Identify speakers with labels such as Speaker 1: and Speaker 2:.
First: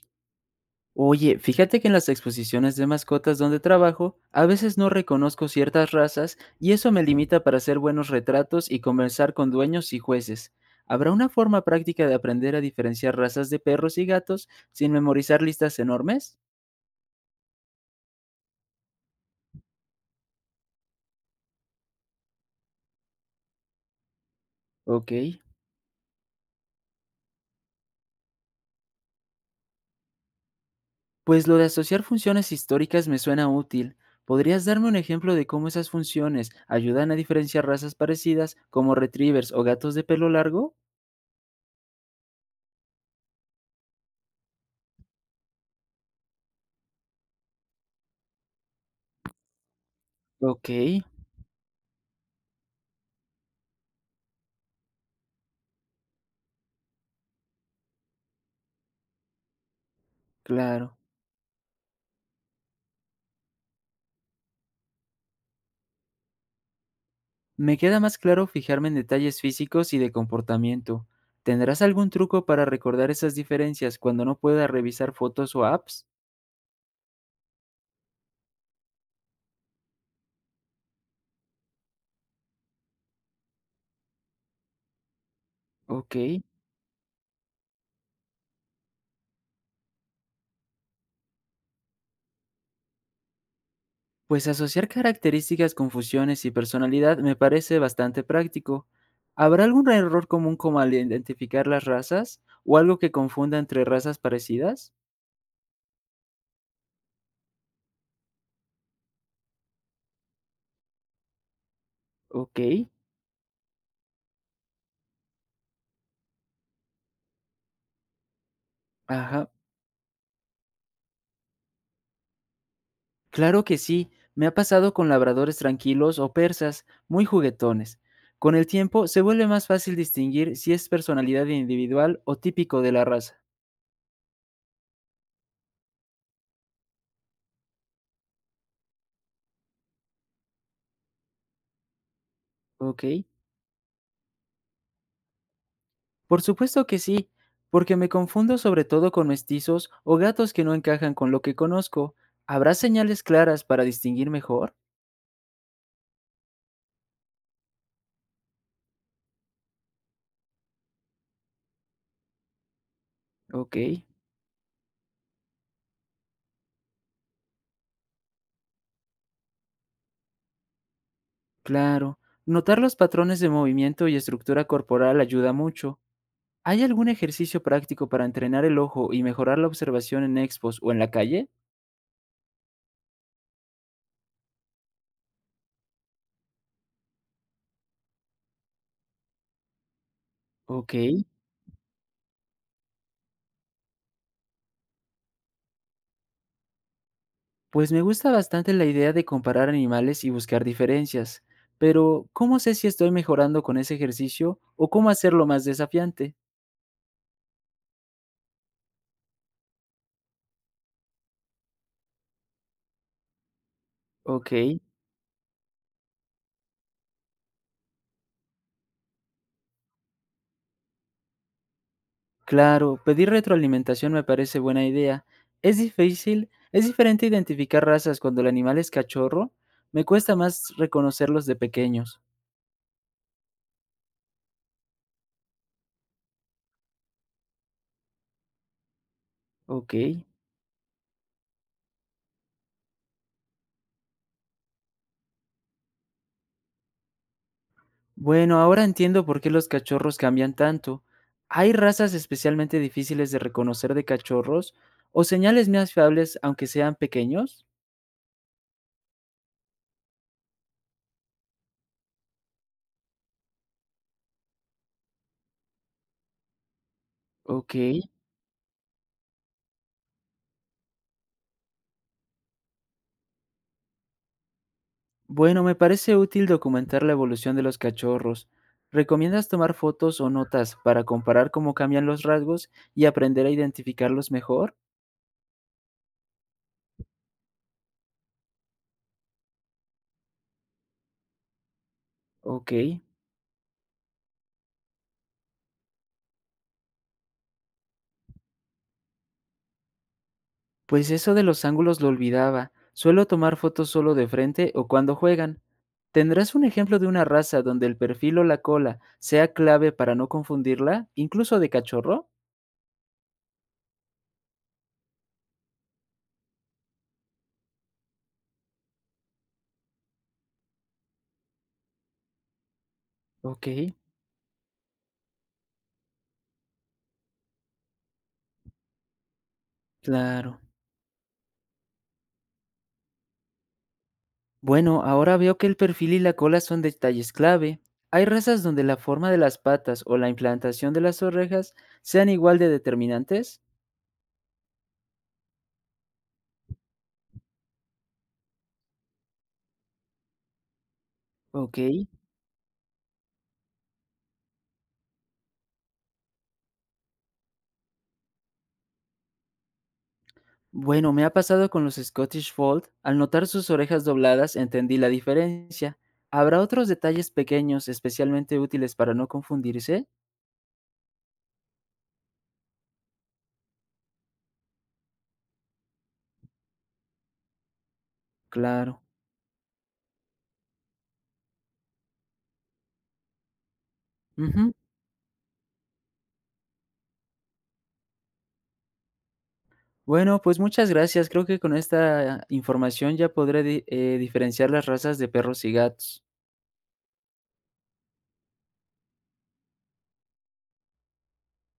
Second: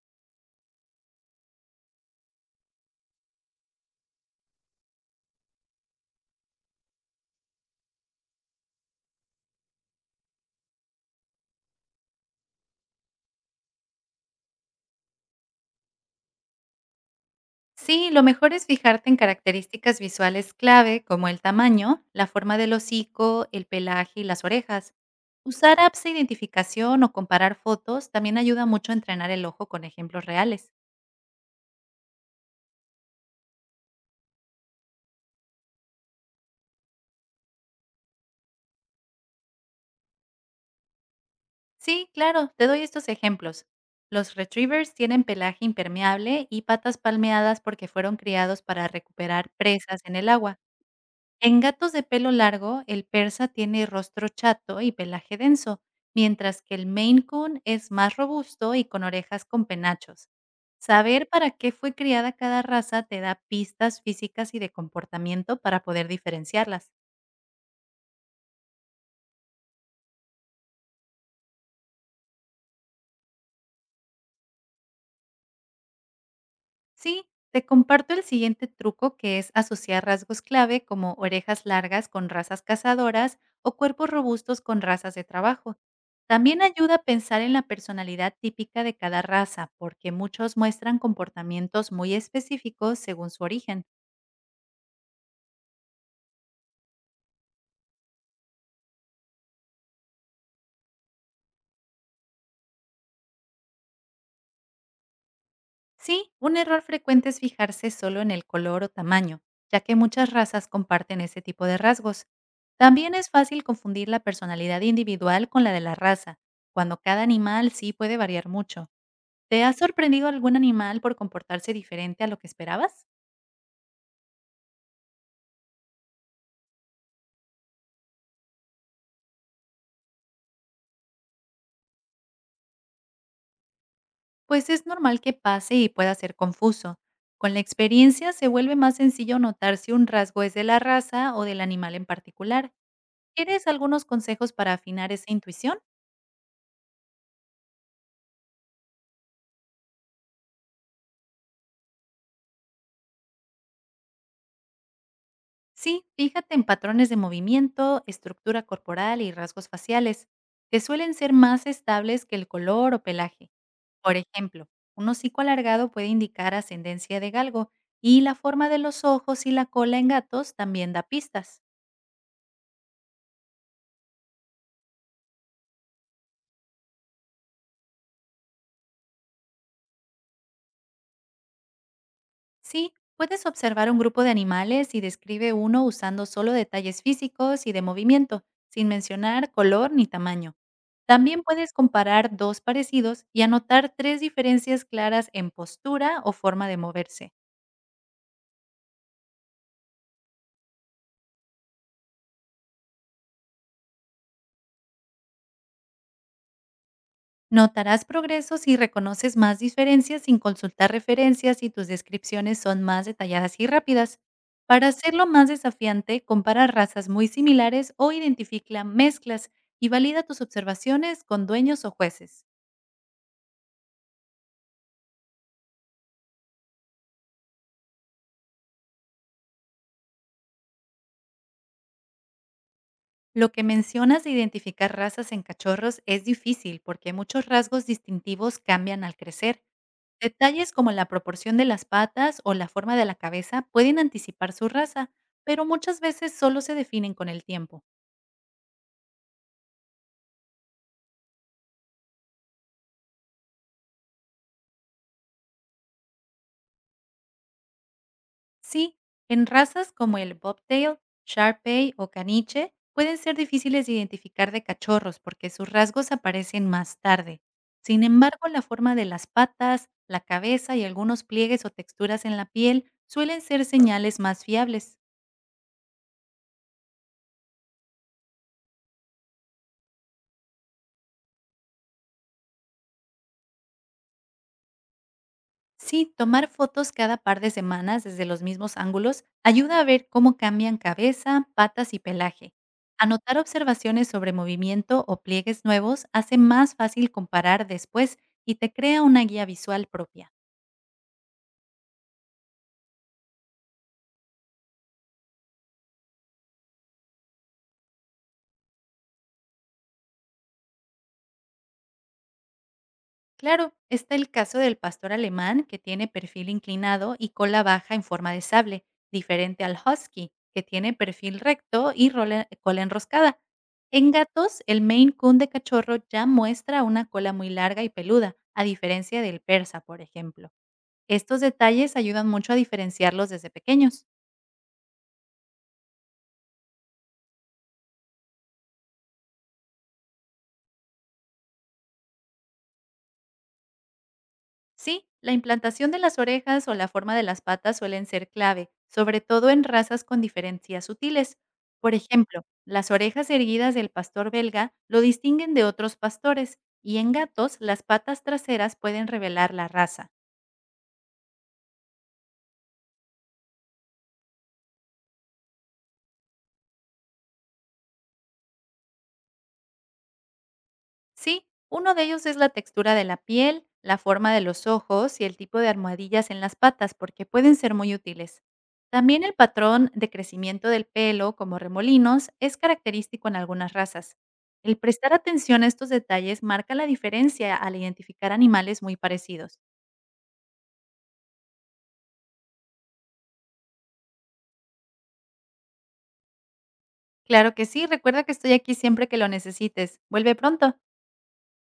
Speaker 1: Oye, fíjate que en las exposiciones de mascotas donde trabajo, a veces no reconozco ciertas razas y eso me limita para hacer buenos retratos y conversar con dueños y jueces. ¿Habrá una forma práctica de aprender a diferenciar razas de perros y gatos sin memorizar listas enormes?
Speaker 2: Sí, lo mejor es fijarte en características visuales clave como el tamaño, la forma del hocico, el pelaje y las orejas.
Speaker 1: Ok.
Speaker 2: Usar apps de identificación o comparar fotos también ayuda mucho a entrenar el ojo con ejemplos reales.
Speaker 1: Pues lo de asociar funciones históricas me suena útil. ¿Podrías darme un ejemplo de cómo esas funciones ayudan a diferenciar razas parecidas como retrievers o gatos de pelo largo?
Speaker 2: Sí, claro, te doy estos ejemplos. Los retrievers tienen pelaje impermeable y patas palmeadas porque fueron criados para recuperar presas en el agua.
Speaker 1: Ok,
Speaker 2: En gatos de pelo largo, el persa tiene rostro chato y pelaje denso, mientras que el Maine Coon es más robusto y con orejas con penachos.
Speaker 1: claro.
Speaker 2: Saber para qué fue criada cada raza te da pistas físicas y de comportamiento para poder diferenciarlas.
Speaker 1: Me queda más claro fijarme en detalles físicos y de comportamiento. ¿Tendrás algún truco para recordar esas diferencias cuando no pueda revisar fotos o apps?
Speaker 2: Sí, te comparto el siguiente truco que es asociar rasgos clave como orejas largas con razas cazadoras o cuerpos robustos con razas de trabajo.
Speaker 1: Ok,
Speaker 2: También ayuda a pensar en la personalidad típica de cada raza, porque muchos muestran comportamientos muy específicos según su origen.
Speaker 1: pues asociar características, confusiones y personalidad me parece bastante práctico. ¿Habrá algún error común como al identificar las razas o algo que confunda entre razas parecidas?
Speaker 2: Sí, un error frecuente es fijarse solo en el color o tamaño, ya que muchas razas comparten ese tipo de rasgos.
Speaker 1: Ok,
Speaker 2: También es fácil confundir la personalidad individual con la de la raza, cuando cada animal sí puede variar mucho.
Speaker 1: ajá.
Speaker 2: ¿Te ha sorprendido algún animal por comportarse diferente a lo que esperabas?
Speaker 1: Claro que sí, me ha pasado con labradores tranquilos o persas, muy juguetones. Con el tiempo se vuelve más fácil distinguir si es personalidad individual o típico de la raza.
Speaker 2: Pues es normal que pase y pueda ser confuso. Con la experiencia se vuelve más sencillo notar si un rasgo es de la raza o del animal en particular.
Speaker 1: ¿Ok?
Speaker 2: ¿Quieres algunos consejos para afinar esa intuición?
Speaker 1: Por supuesto que sí, porque me confundo sobre todo con mestizos o gatos que no encajan con lo que conozco. ¿Habrá señales claras para distinguir mejor?
Speaker 2: Sí, fíjate en patrones de movimiento, estructura corporal y rasgos faciales, que suelen ser más estables que el color o pelaje.
Speaker 1: Ok,
Speaker 2: Por ejemplo, un hocico alargado puede indicar ascendencia de galgo y la forma de los ojos y la cola en gatos también da pistas.
Speaker 1: claro. Notar los patrones de movimiento y estructura corporal ayuda mucho. ¿Hay algún ejercicio práctico para entrenar el ojo y mejorar la observación en expos o en la calle?
Speaker 2: Sí, puedes observar un grupo de animales y describe uno usando solo detalles físicos y de movimiento, sin mencionar color ni tamaño.
Speaker 1: Ok,
Speaker 2: También puedes comparar dos parecidos y anotar tres diferencias claras en postura o forma de moverse.
Speaker 1: pues me gusta bastante la idea de comparar animales y buscar diferencias, pero ¿cómo sé si estoy mejorando con ese ejercicio o cómo hacerlo más desafiante?
Speaker 2: Notarás progresos si reconoces más diferencias sin consultar referencias y tus descripciones son más detalladas y rápidas.
Speaker 1: Ok,
Speaker 2: Para hacerlo más desafiante, compara razas muy similares o identifica mezclas y valida tus observaciones con dueños o jueces.
Speaker 1: claro, pedir retroalimentación me parece buena idea. Es difícil, es diferente identificar razas cuando el animal es cachorro, me cuesta más reconocerlos de pequeños.
Speaker 2: Lo que mencionas de identificar razas en cachorros es difícil porque muchos rasgos distintivos cambian al crecer.
Speaker 1: Ok.
Speaker 2: Detalles como la proporción de las patas o la forma de la cabeza pueden anticipar su raza, pero muchas veces solo se definen con el tiempo.
Speaker 1: Bueno, ahora entiendo por qué los cachorros cambian tanto. ¿Hay razas especialmente difíciles de reconocer de cachorros o señales más fiables aunque sean pequeños?
Speaker 2: Sí, en razas como el bobtail, sharpei o caniche, pueden ser difíciles de identificar de cachorros porque sus rasgos aparecen más tarde.
Speaker 1: Ok.
Speaker 2: Sin embargo, la forma de las patas, la cabeza y algunos pliegues o texturas en la piel suelen ser señales más fiables.
Speaker 1: Bueno, me parece útil documentar la evolución de los cachorros. ¿Recomiendas tomar fotos o notas para comparar cómo cambian los rasgos y aprender a identificarlos mejor?
Speaker 2: Sí, tomar fotos cada par de semanas desde los mismos ángulos ayuda a ver cómo cambian cabeza, patas y pelaje.
Speaker 1: Ok.
Speaker 2: Anotar observaciones sobre movimiento o pliegues nuevos hace más fácil comparar después y te crea una guía visual propia.
Speaker 1: Pues eso de los ángulos lo olvidaba. Suelo tomar fotos solo de frente o cuando juegan. ¿Tendrás un ejemplo de una raza donde el perfil o la cola sea clave para no confundirla, incluso de cachorro?
Speaker 2: Claro, está el caso del pastor alemán que tiene perfil inclinado y cola baja en forma de sable, diferente al husky, que tiene perfil recto y cola enroscada.
Speaker 1: Ok,
Speaker 2: En gatos, el Maine Coon de cachorro ya muestra una cola muy larga y peluda, a diferencia del persa, por ejemplo.
Speaker 1: claro.
Speaker 2: Estos detalles ayudan mucho a diferenciarlos desde pequeños.
Speaker 1: Bueno, ahora veo que el perfil y la cola son detalles clave. Hay razas donde la forma de las patas o la implantación de las orejas sean igual de determinantes.
Speaker 2: Sí, la implantación de las orejas o la forma de las patas suelen ser clave, sobre todo en razas con diferencias sutiles.
Speaker 1: Ok.
Speaker 2: Por ejemplo, las orejas erguidas del pastor belga lo distinguen de otros pastores y en gatos las patas traseras pueden revelar la raza.
Speaker 1: Bueno, me ha pasado con los Scottish Fold. Al notar sus orejas dobladas, entendí la diferencia. ¿Habrá otros detalles pequeños especialmente útiles para no confundirse?
Speaker 2: Sí, uno de ellos es la textura de la piel, la forma de los ojos y el tipo de almohadillas en las patas, porque pueden ser muy útiles.
Speaker 1: Claro.
Speaker 2: También el patrón de crecimiento del pelo, como remolinos, es característico en algunas razas.
Speaker 1: Ujú.
Speaker 2: El prestar atención a estos detalles marca la diferencia al identificar animales muy parecidos.
Speaker 1: Bueno, pues muchas gracias. Creo que con esta información ya podré diferenciar las razas de perros y gatos.
Speaker 2: Claro que sí, recuerda que estoy aquí siempre que lo necesites. Vuelve pronto.